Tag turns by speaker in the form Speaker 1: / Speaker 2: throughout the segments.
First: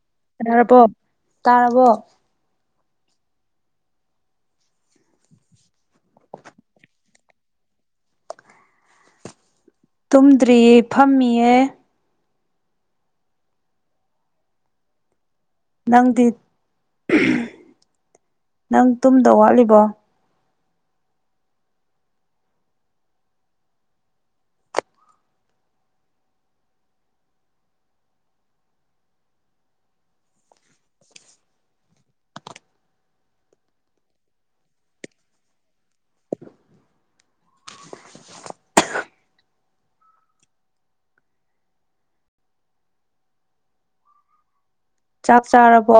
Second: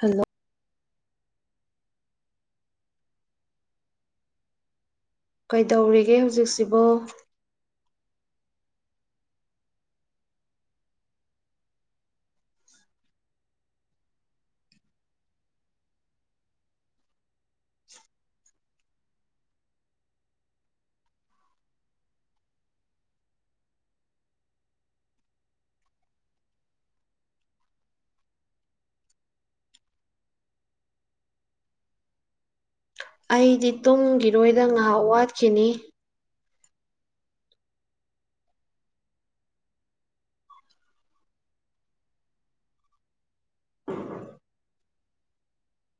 Speaker 1: hello
Speaker 2: [unintelligible] ꯇꯥꯔꯕꯣ
Speaker 1: ꯀꯩꯗꯧꯔꯤꯒꯦ ꯍꯧꯖꯤꯛꯁꯤꯕꯣ
Speaker 2: ꯇꯨꯝꯗ꯭ꯔꯤꯌꯦ ꯐꯝꯃꯤꯌꯦ ꯅꯪꯗꯤ ꯍꯝ ꯅꯪ ꯇꯨꯝꯗꯧ ꯋꯥꯠꯂꯤꯕꯣ
Speaker 1: ꯑꯩꯗꯤ ꯇꯨꯡꯒꯤꯔꯣꯏꯗ ꯉꯥꯏꯍꯥꯛ ꯋꯥꯠꯈꯤꯅꯤ [inaudible]
Speaker 2: ꯆꯥꯛ ꯆꯥꯔꯕꯣ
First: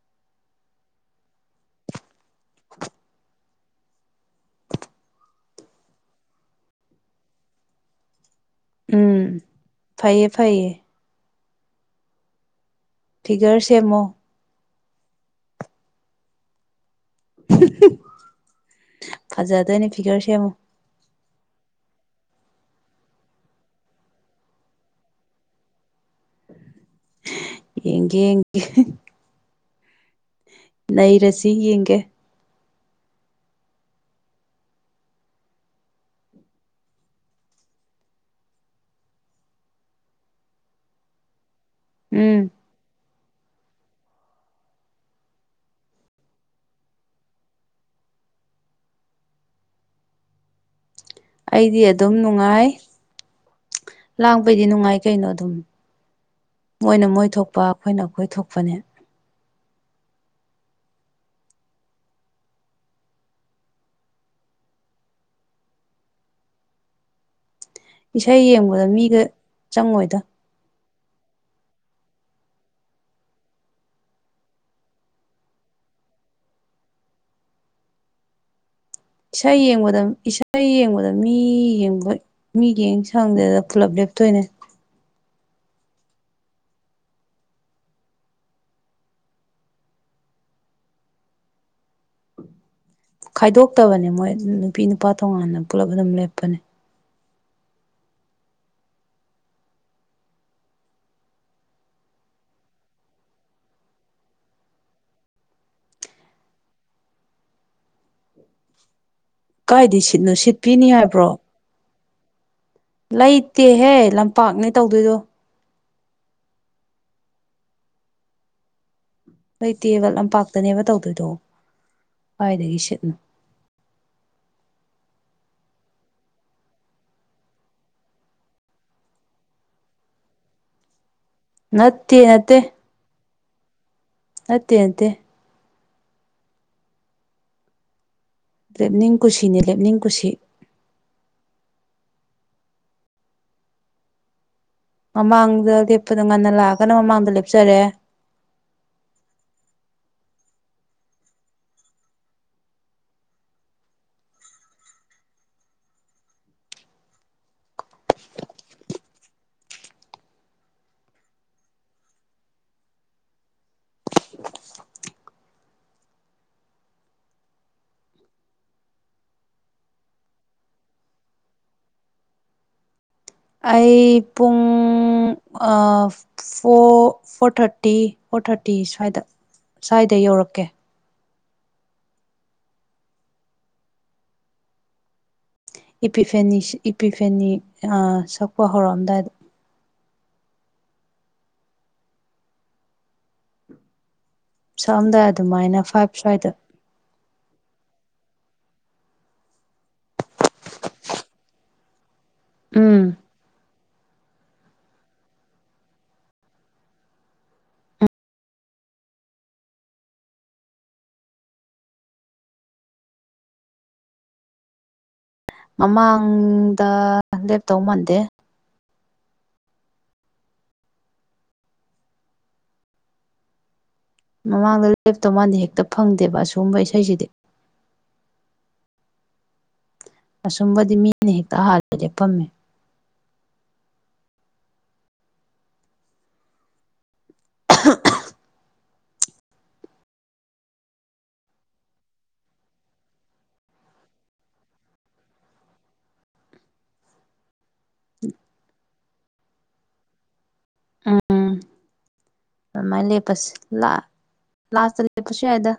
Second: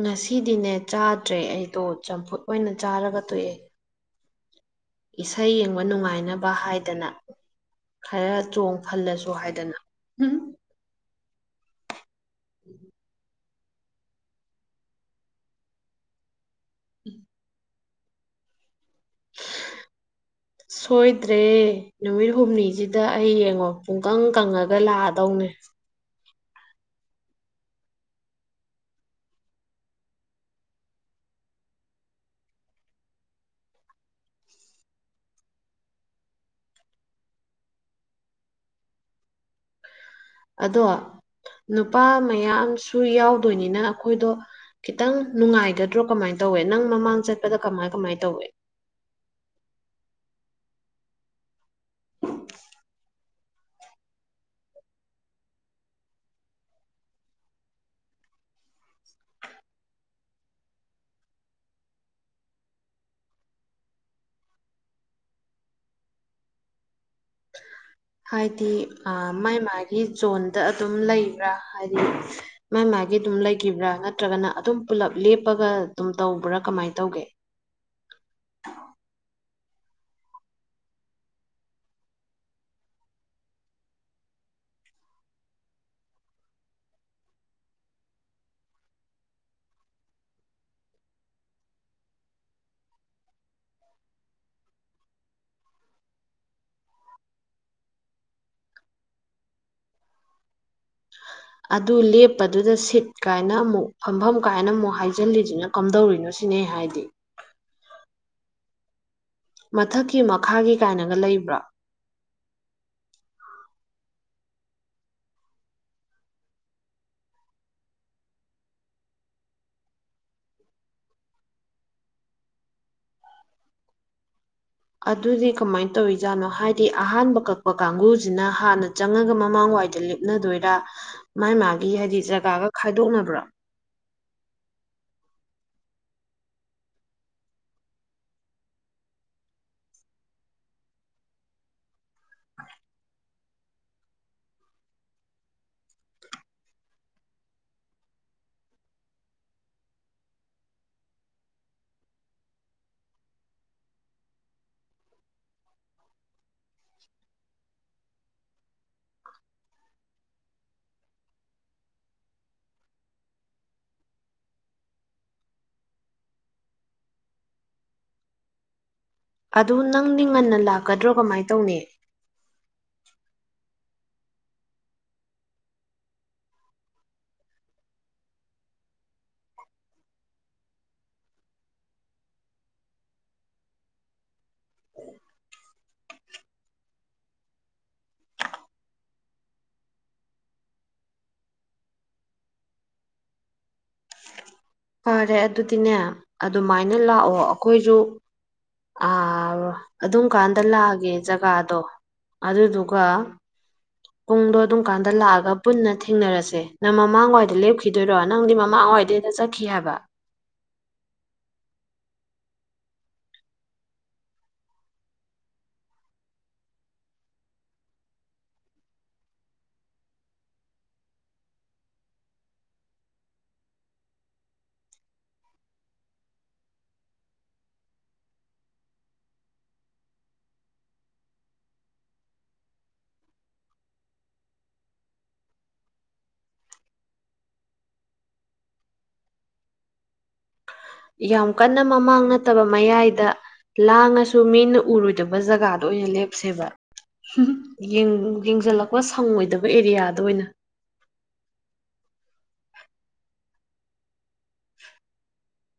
Speaker 1: ꯉꯁꯤꯗꯤꯅꯦ ꯆꯥꯗ꯭ꯔꯦ ꯑꯩꯗꯣ ꯆꯝꯐꯨꯠ ꯑꯣꯏꯅ ꯆꯥꯔꯒ ꯇꯣꯛꯑꯦ ꯏꯁꯩ ꯌꯦꯡꯕ ꯅꯨꯡꯉꯥꯏꯅꯕ ꯍꯥꯏꯗꯅ ꯈꯔ ꯆꯣꯡꯐꯜꯂꯁꯨ
Speaker 2: ꯎꯝ
Speaker 1: ꯍꯥꯏꯗꯅ ꯎꯝ
Speaker 2: ꯐꯩꯌꯦ
Speaker 1: ꯎꯝ
Speaker 2: ꯐꯩꯌꯦ
Speaker 1: [inaudible]
Speaker 2: ꯐꯤꯒꯔ ꯁꯦꯝꯃꯣ
Speaker 1: [inaudible]
Speaker 2: ꯐꯖꯗꯣꯏꯅꯦ ꯐꯤꯒꯔ ꯁꯦꯝꯃꯨ
Speaker 1: ꯁꯣꯏꯗ꯭ꯔꯦ ꯅꯨꯃꯤꯠ ꯍꯨꯝꯅꯤꯁꯤꯗ ꯑꯩ ꯌꯦꯡꯉꯣ ꯄꯨꯡꯀꯪ ꯀꯪꯉꯒ ꯂꯥꯛꯑꯗꯧꯅꯦ
Speaker 2: ꯌꯦꯡꯒꯦ ꯌꯦꯡꯒꯦ ꯅꯩꯔꯁꯤ ꯌꯦꯡꯒꯦ
Speaker 1: ꯑꯗꯣ ꯅꯨꯄꯥ
Speaker 2: ꯎꯝ
Speaker 1: ꯃꯌꯥꯝꯁꯨ ꯌꯥꯎꯗꯣꯏꯅꯤꯅ ꯑꯩꯈꯣꯏꯗꯣ ꯈꯤꯇꯪ ꯅꯨꯡꯉꯥꯏꯒꯗ꯭ꯔꯣ ꯀꯃꯥꯏ ꯇꯧꯋꯦ ꯅꯪ ꯃꯃꯥꯡ ꯆꯠꯄꯗ ꯀꯃꯥꯏ ꯀꯃꯥꯏ ꯇꯧꯋꯦ
Speaker 2: ꯑꯩꯗꯤ ꯑꯗꯨꯝ ꯅꯨꯡꯉꯥꯏ ꯂꯥꯛꯕꯩꯗꯤ ꯅꯨꯡꯉꯥꯏ ꯀꯩꯅꯣ ꯑꯗꯨꯝ ꯃꯣꯏꯅ ꯃꯣꯏ ꯊꯣꯛꯄ ꯑꯩꯈꯣꯏꯅ ꯑꯩꯈꯣꯏ ꯊꯣꯛꯄꯅꯦ ꯏꯁꯩ
Speaker 1: ꯍꯥꯏꯗꯤ
Speaker 2: ꯌꯦꯡꯕꯗ ꯃꯤꯒ
Speaker 1: ꯃꯥꯏ ꯃꯥꯒꯤ
Speaker 2: ꯆꯪꯉꯣꯏꯗ
Speaker 1: ꯖꯣꯟꯗ ꯑꯗꯨꯝ ꯂꯩꯕ꯭ꯔꯥ ꯍꯥꯏꯗꯤ ꯃꯥꯥꯏ ꯃꯥꯒꯤ ꯑꯗꯨꯝ ꯂꯩꯈꯤꯕ꯭ꯔꯥ ꯅꯠꯇ꯭ꯔꯒꯅ ꯑꯗꯨꯝ ꯄꯨꯜꯂꯞ ꯂꯦꯞꯄꯒ ꯑꯗꯨꯝ ꯇꯧꯕ꯭ꯔꯥ ꯀꯃꯥꯏꯅ ꯇꯧꯒꯦ
Speaker 2: ꯏꯁꯩ ꯌꯦꯡꯕꯗ ꯏꯁꯩ ꯌꯦꯡꯕꯗ ꯃꯤ ꯌꯦꯡꯕ ꯃꯤ ꯌꯦꯡ ꯁꯪꯗꯦꯗ ꯄꯨꯂꯞ ꯂꯦꯞꯇꯣꯏꯅꯦ ꯈꯥꯏꯗꯣꯛꯇꯕꯅꯦ ꯃꯣꯏ ꯅꯨꯄꯤ ꯅꯨꯄꯥ ꯇꯣꯉꯥꯟꯅ ꯄꯨꯜꯂꯞ ꯑꯗꯨꯝ ꯂꯦꯞꯄꯅꯦ
Speaker 1: ꯑꯗꯨ ꯂꯦꯞꯄꯗꯨꯗ ꯁꯤꯠ ꯀꯥꯏꯅ ꯑꯃꯨꯛ ꯐꯝꯐꯝ ꯀꯥꯏꯅ ꯑꯃꯨꯛ ꯍꯥꯏꯖꯜꯂꯤꯁꯤꯅ ꯀꯝꯗꯧꯔꯤꯅꯣ ꯁꯤꯅꯦ ꯑꯩꯅ ꯍꯥꯏꯗꯤ
Speaker 2: ꯀꯥꯏꯗꯩ
Speaker 1: ꯃꯊꯛꯀꯤ
Speaker 2: ꯁꯤꯠꯅꯣ ꯁꯤꯠ
Speaker 1: ꯃꯈꯥꯒꯤ
Speaker 2: ꯄꯤꯅꯤ
Speaker 1: ꯀꯥꯏꯅꯒ
Speaker 2: ꯍꯥꯏꯕ꯭ꯔꯣ
Speaker 1: ꯂꯩꯕ꯭ꯔꯣ
Speaker 2: ꯂꯩꯇꯦꯍꯦ ꯂꯝꯄꯥꯛꯅꯦ ꯇꯧꯗꯣꯏꯗꯣ ꯂꯩꯇꯦꯕ ꯂꯝꯄꯥꯛꯇꯅꯦꯕ ꯇꯧꯗꯣꯏꯗꯣ ꯀꯥꯏꯗꯒꯤ ꯁꯤꯠꯅꯣ
Speaker 1: ꯑꯗꯨꯗꯤ ꯀꯃꯥꯏꯅ ꯇꯧꯔꯤꯖꯥꯠꯅꯣ ꯍꯥꯏꯗꯤ ꯑꯍꯥꯟꯕ ꯀꯛꯄ ꯀꯥꯡꯕꯨꯁꯤꯅ ꯍꯥꯟꯅ ꯆꯪꯉꯒ ꯃꯃꯥꯡꯋꯥꯏꯗ ꯂꯦꯞ ꯅꯗꯣꯏꯔ ꯃꯥꯥꯏ ꯃꯥꯒꯤ
Speaker 2: ꯅꯠꯇꯦ
Speaker 1: ꯍꯥꯏꯗꯤ
Speaker 2: ꯅꯠꯇꯦ
Speaker 1: ꯖꯒꯥꯒ ꯈꯥꯏꯗꯣꯛꯅꯕ꯭ꯔꯣ
Speaker 2: ꯅꯠꯇꯦ ꯅꯠꯇꯦ ꯂꯦꯞꯅꯤꯡ ꯀꯨꯁꯤꯅꯦ ꯂꯦꯞꯅꯤꯡ ꯀꯨꯁꯤ
Speaker 1: [inaudible]
Speaker 2: ꯃꯃꯥꯡꯗ ꯂꯦꯞꯄꯗ ꯉꯟꯅ ꯂꯥꯛꯑꯒꯅ ꯃꯃꯥꯡꯗ ꯂꯦꯞꯆꯔꯦ
Speaker 1: ꯑꯗꯨ ꯅꯪꯗꯤ ꯉꯟꯅ ꯂꯥꯛꯀꯗ꯭ꯔꯣ ꯀꯃꯥꯏꯅ ꯇꯧꯅꯤ
Speaker 2: ꯑꯩ ꯄꯨꯡ ꯑ ꯐꯣ ꯐꯣꯔ ꯊꯥꯔꯇꯤ ꯐꯣꯔ ꯊꯥꯔꯇꯤ ꯁ꯭ꯋꯥꯏꯗ ꯁ꯭ꯋꯥꯏꯗ ꯌꯧꯔꯛꯀꯦ ꯏꯄꯤ ꯐꯦꯅꯤ ꯏꯄꯤꯐꯦꯅꯤ ꯑꯥ ꯁꯛꯄ ꯍꯧꯔꯛꯑꯝꯗꯥꯏꯗ ꯁꯣꯝꯗ
Speaker 1: ꯐꯔꯦ
Speaker 2: ꯑꯗꯨꯃꯥꯏꯅ
Speaker 1: ꯑꯗꯨꯗꯤꯅꯦ
Speaker 2: ꯐꯥꯏꯚ ꯁ꯭ꯋꯥꯏꯗ
Speaker 1: ꯑꯗꯨꯃꯥꯏꯅ ꯂꯥꯛꯑꯣ ꯑꯩꯈꯣꯏꯁꯨ ꯑ ꯑꯗꯨꯝ ꯀꯥꯟꯗ ꯂꯥꯛꯑꯒꯦ ꯖꯒꯥꯗꯣ ꯑꯗꯨꯗꯨꯒ
Speaker 2: ꯎꯝ
Speaker 1: ꯄꯨꯡꯗꯣ ꯑꯗꯨꯝ ꯀꯥꯟꯗ ꯂꯥꯛꯑꯒ ꯄꯨꯟꯅ ꯊꯦꯡꯅꯔꯁꯦ ꯅꯪ ꯃꯃꯥꯡꯋꯥꯏꯗ ꯂꯦꯞꯈꯤ ꯗꯣꯏꯔꯣ ꯅꯪꯗꯤ ꯃꯃꯥꯡꯋꯥꯏꯗ ꯍꯦꯛꯇ ꯆꯠꯈꯤ ꯍꯥꯏꯕ
Speaker 2: ꯃꯃꯥꯡꯗ ꯂꯦꯞꯇꯧ ꯃꯥꯟꯗꯦ ꯃꯃꯥꯡꯗ ꯂꯦꯞꯇꯧ ꯃꯥꯥꯟꯦ ꯍꯦꯛꯇ ꯐꯪꯗꯦꯕ ꯑꯁꯨꯒꯨꯝꯕ ꯏꯁꯩꯁꯤꯗꯤ ꯑꯁꯨꯝꯕꯗꯤ ꯃꯤꯅ ꯍꯦꯛꯇ ꯍꯥꯜꯅ ꯂꯦꯞꯄꯝꯃꯦ ꯑꯍꯥ ꯑꯍꯥ
Speaker 1: ꯌꯥꯝ ꯀꯟꯅ ꯃꯃꯥꯡ ꯅꯠꯇꯕ ꯃꯌꯥꯏꯗ ꯂꯥꯡꯉꯁꯨ ꯃꯤꯅ ꯎꯔꯣꯏꯗꯕ ꯖꯒꯥꯗ ꯑꯣꯏꯅ ꯂꯦꯞꯁꯦꯕ ꯍꯝ ꯍꯝ ꯌꯦꯡ ꯌꯦꯡꯖꯜꯂꯛꯄ ꯁꯪꯑꯣꯏꯗꯕ ꯑꯦꯔꯤꯌꯥꯗ ꯑꯣꯏꯅ
Speaker 2: ꯎꯝ ꯑꯗꯨꯃꯥꯏꯅ ꯂꯦꯞꯄꯁꯤ ꯂꯥꯁ ꯂꯥꯁꯇ ꯂꯦꯞꯄꯁꯨ ꯌꯥꯏꯗ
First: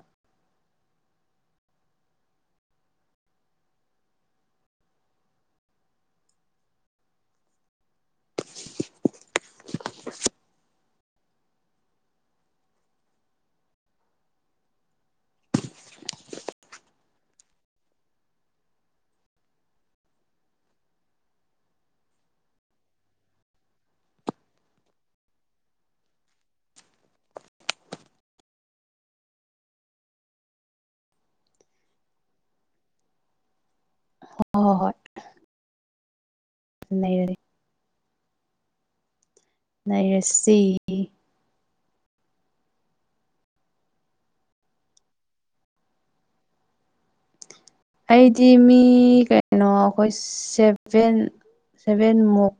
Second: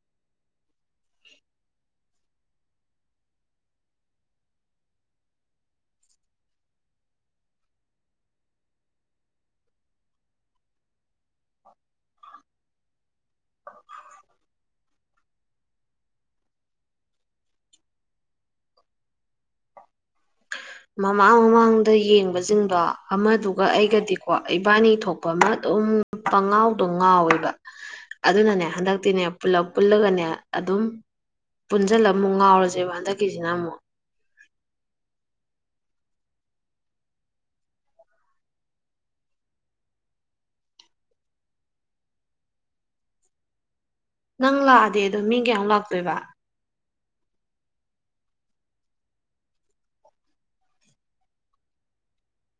Speaker 1: ꯃꯃꯥꯡ ꯃꯃꯥꯡꯗ ꯌꯦꯡꯕꯖꯤꯡꯗꯣ ꯑꯃꯗꯨꯒ ꯑꯩꯒꯗꯤꯀꯣ ꯏꯕꯥꯅꯤ ꯊꯣꯛꯄ ꯑꯃ ꯑꯗꯨꯝ ꯄꯪꯉꯥꯎꯗ ꯉꯥꯎꯋꯦꯕ ꯑꯗꯨꯅꯅꯦ ꯍꯟꯗꯛꯇꯤꯅꯦ ꯄꯨꯜꯂꯞ ꯄꯨꯜꯂꯒꯅꯦ ꯑꯗꯨꯝ ꯄꯨꯟꯖꯤꯜꯂ ꯑꯃꯨꯛ ꯉꯥꯎꯔꯁꯦꯕ ꯍꯟꯗꯛꯀꯤꯁꯤꯅ ꯑꯃꯨꯛ
Speaker 2: ꯍꯣꯍꯣ ꯍꯣꯏ ꯅꯩꯔꯦ ꯅꯩꯔꯁꯤ
Speaker 1: ꯅꯪ ꯂꯥꯛꯑꯗꯤ ꯑꯗꯣ ꯃꯤ ꯀꯌꯥꯃꯨꯛ ꯂꯥꯛꯇꯣꯏꯕ
Speaker 2: ꯑꯩꯗꯤ ꯃꯤ ꯀꯌꯥꯅꯣ ꯑꯩꯈꯣꯏ ꯁꯚꯦꯟ ꯁꯚꯦꯟꯃꯨꯛ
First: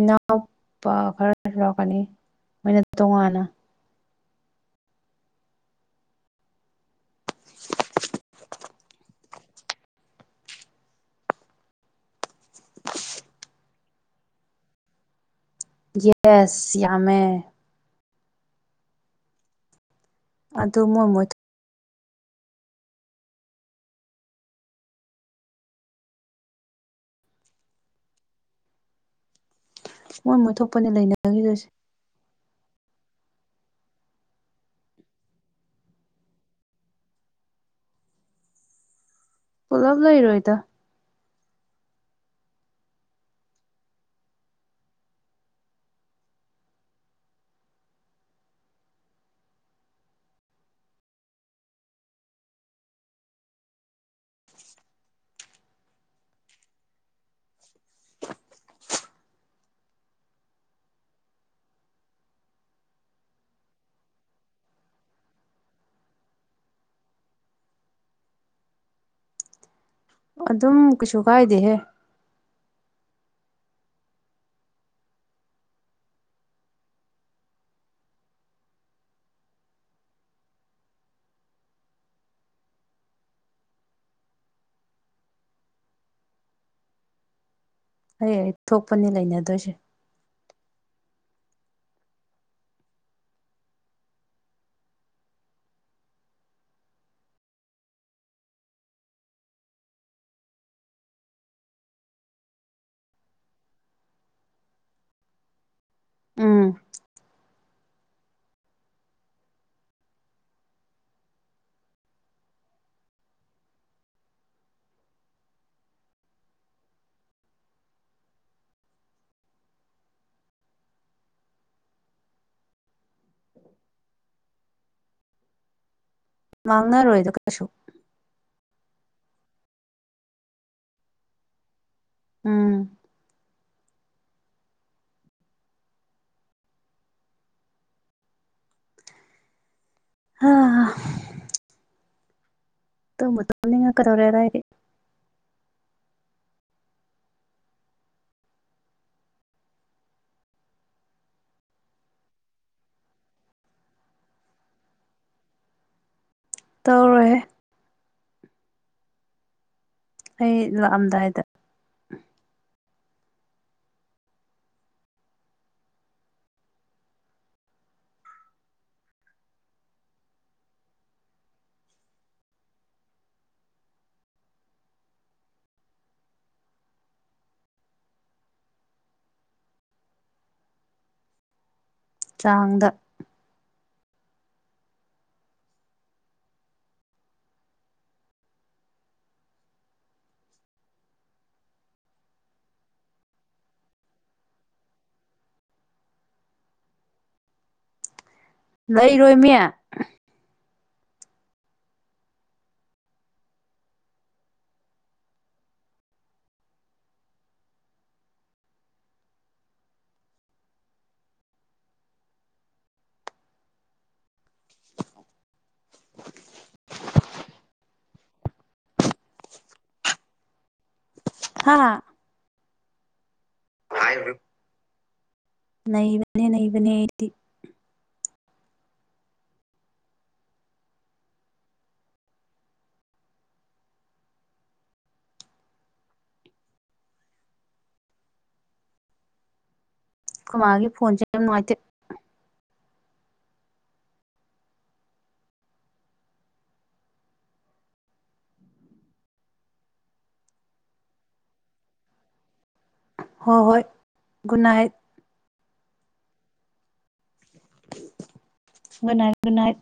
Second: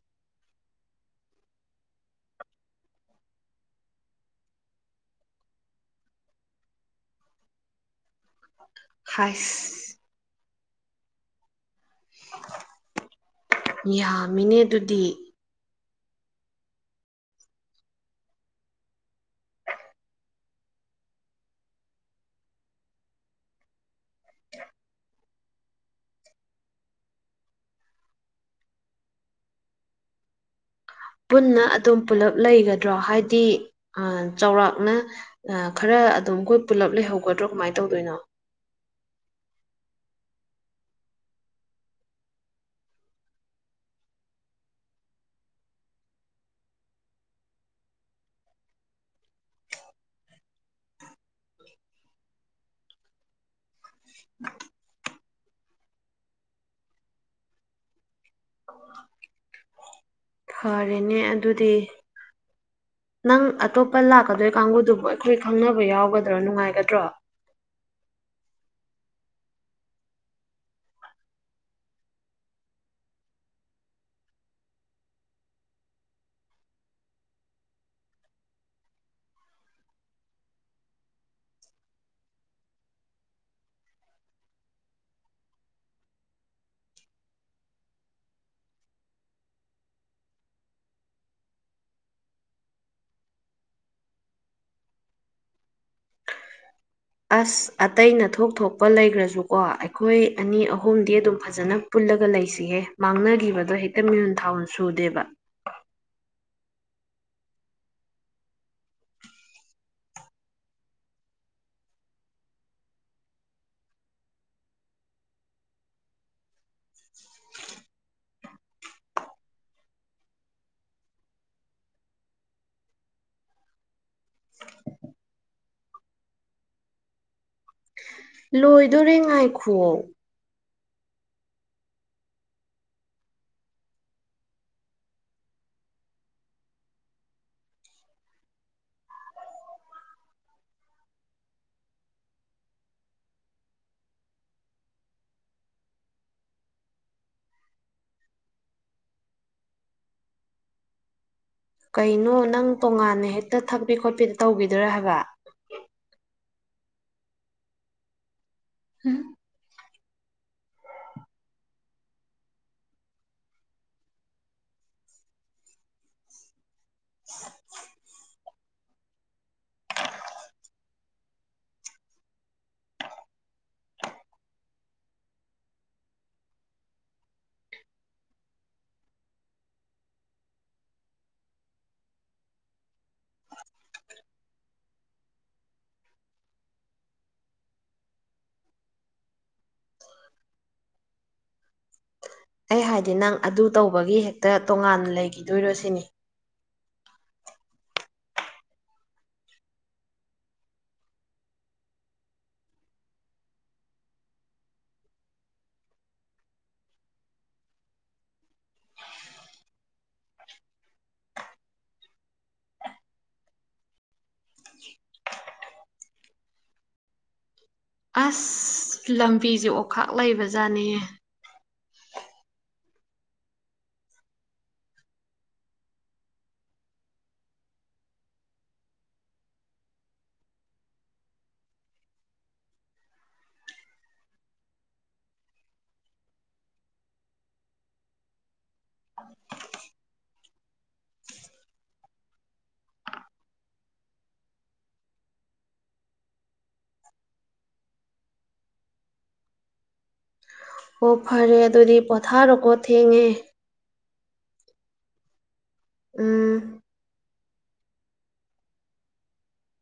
Speaker 2: ꯏꯅꯥꯎꯄꯥ ꯈꯔꯁꯨ ꯌꯥꯎꯔꯛꯀꯅꯤ ꯃꯣꯏꯅ ꯇꯣꯉꯥꯟꯅ [unintelligible]
Speaker 1: ꯍꯥꯏꯁ ꯌꯥꯝꯃꯤꯅꯦ ꯑꯗꯨꯗꯤ
Speaker 2: ꯌꯦꯁ ꯌꯥꯝꯃꯦ ꯑꯗꯨ ꯃꯣꯏ ꯃꯣꯏ
Speaker 1: [unintelligible]
Speaker 2: ꯃꯣꯏ ꯃꯣꯏ ꯊꯣꯛꯄꯅꯦ
Speaker 1: ꯄꯨꯟꯅ
Speaker 2: ꯂꯩꯅꯈꯤꯗꯣꯏꯁꯦ
Speaker 1: ꯑꯗꯨꯝ ꯄꯨꯜꯂꯞ ꯂꯩꯒꯗ꯭ꯔꯣ ꯍꯥꯏꯗꯤ ꯆꯥꯎꯔꯥꯛꯅ ꯑꯥ ꯈꯔ ꯑꯗꯨꯝ ꯒꯔꯨꯞ ꯄꯨꯜꯂꯞ ꯂꯩꯍꯧꯒꯗ꯭ꯔꯣ ꯀꯃꯥꯏꯅ ꯇꯧꯗꯣꯏꯅꯣ
Speaker 2: ꯄꯨꯂꯞ ꯂꯣꯏꯔꯣꯏꯗ
Speaker 1: [unintelligible] [unintelligible] ꯐꯔꯦꯅꯦ ꯑꯗꯨꯗꯤ ꯅꯪ ꯑꯇꯣꯞꯄ ꯂꯥꯛꯀꯗꯣꯏ ꯀꯥꯡꯕꯨꯗꯨꯕꯨ ꯑꯩꯈꯣꯏ ꯈꯪꯅꯕ ꯌꯥꯎꯒꯗ꯭ꯔꯣ ꯅꯨꯡꯉꯥꯏꯒꯗ꯭ꯔꯣ
Speaker 2: ꯑꯗꯨꯝ ꯀꯩꯁꯨ ꯀꯥꯏꯗꯦꯍꯦ ꯑꯩ ꯑꯩ ꯊꯣꯛꯄꯅꯦ ꯂꯩꯅꯗꯣꯏꯁꯦ
Speaker 1: ꯑꯁ ꯑꯇꯩꯅ ꯊꯣꯛ ꯊꯣꯛꯄ ꯂꯩꯈ꯭ꯔꯖꯨꯀꯣ ꯑꯩꯈꯣꯏ ꯑꯅꯤ ꯑꯍꯨꯝꯗꯤ ꯑꯗꯨꯝ ꯐꯖꯅ ꯄꯨꯜꯂꯒ ꯂꯩꯁꯤꯍꯦ ꯃꯥꯡꯅꯈꯤꯕꯗꯣ ꯍꯦꯛꯇ ꯃꯤꯍꯨꯟ ꯊꯥꯎꯟ ꯁꯨꯗꯦꯕ
Speaker 2: ꯎꯝ ꯃꯥꯡꯅꯔꯣꯏꯗ ꯀꯩꯁꯨ
Speaker 1: ꯂꯣꯏꯗꯣꯔꯦ ꯉꯥꯏꯈꯨꯑꯣ
Speaker 2: ꯎꯝ ꯑꯥ ꯇꯨꯝꯕꯨ ꯇꯨꯝꯅꯤꯡꯉꯛ ꯀꯗꯧꯔꯦꯗ ꯑꯩꯗꯤ
Speaker 1: ꯀꯩꯅꯣ ꯅꯪ ꯇꯣꯉꯥꯟꯅ ꯍꯦꯛꯇ ꯊꯛꯄꯤ ꯈꯣꯠꯄꯤ ꯇꯧꯕꯤꯗꯨꯔ ꯍꯥꯏꯕ
Speaker 2: ꯇꯧꯔꯣꯏꯍꯦ
Speaker 1: ꯎꯝ
Speaker 2: ꯑꯩ ꯂꯥꯛꯑꯝꯗꯥꯏꯗ
Speaker 1: [unintelligible]
Speaker 2: ꯆꯥꯡꯗ
Speaker 1: ꯑꯩ ꯍꯥꯏꯗꯤ ꯅꯪ ꯑꯗꯨ ꯇꯧꯕꯒꯤ ꯍꯦꯛꯇ ꯇꯣꯉꯥꯟꯅ ꯂꯩꯈꯤꯗꯣꯏꯔꯣ ꯁꯤꯅꯤ
Speaker 2: ꯂꯩꯔꯣꯏꯃꯤ
Speaker 1: ꯑꯁ ꯂꯝꯕꯤꯁꯦ ꯑꯣꯈꯥꯛ ꯂꯩꯕ ꯖꯥꯠꯅꯤꯌꯦ
Speaker 2: ꯍꯥ ꯅꯩꯕꯅꯦ ꯅꯩꯕꯅꯦ ꯑꯩꯗꯤ
Speaker 1: [unintelligible]
Speaker 2: ꯈꯣꯏꯃꯥꯒꯤ ꯐꯣꯟꯁꯦ ꯌꯥꯝ ꯅꯨꯡꯉꯥꯏꯇꯦ
Speaker 1: ꯑꯣ ꯐꯔꯦ ꯑꯗꯨꯗꯤ ꯄꯣꯊꯥꯔꯣꯀꯣ ꯊꯦꯡꯉꯦ
Speaker 2: ꯍꯣꯏ ꯍꯣꯏ good night
Speaker 1: um
Speaker 2: good night good night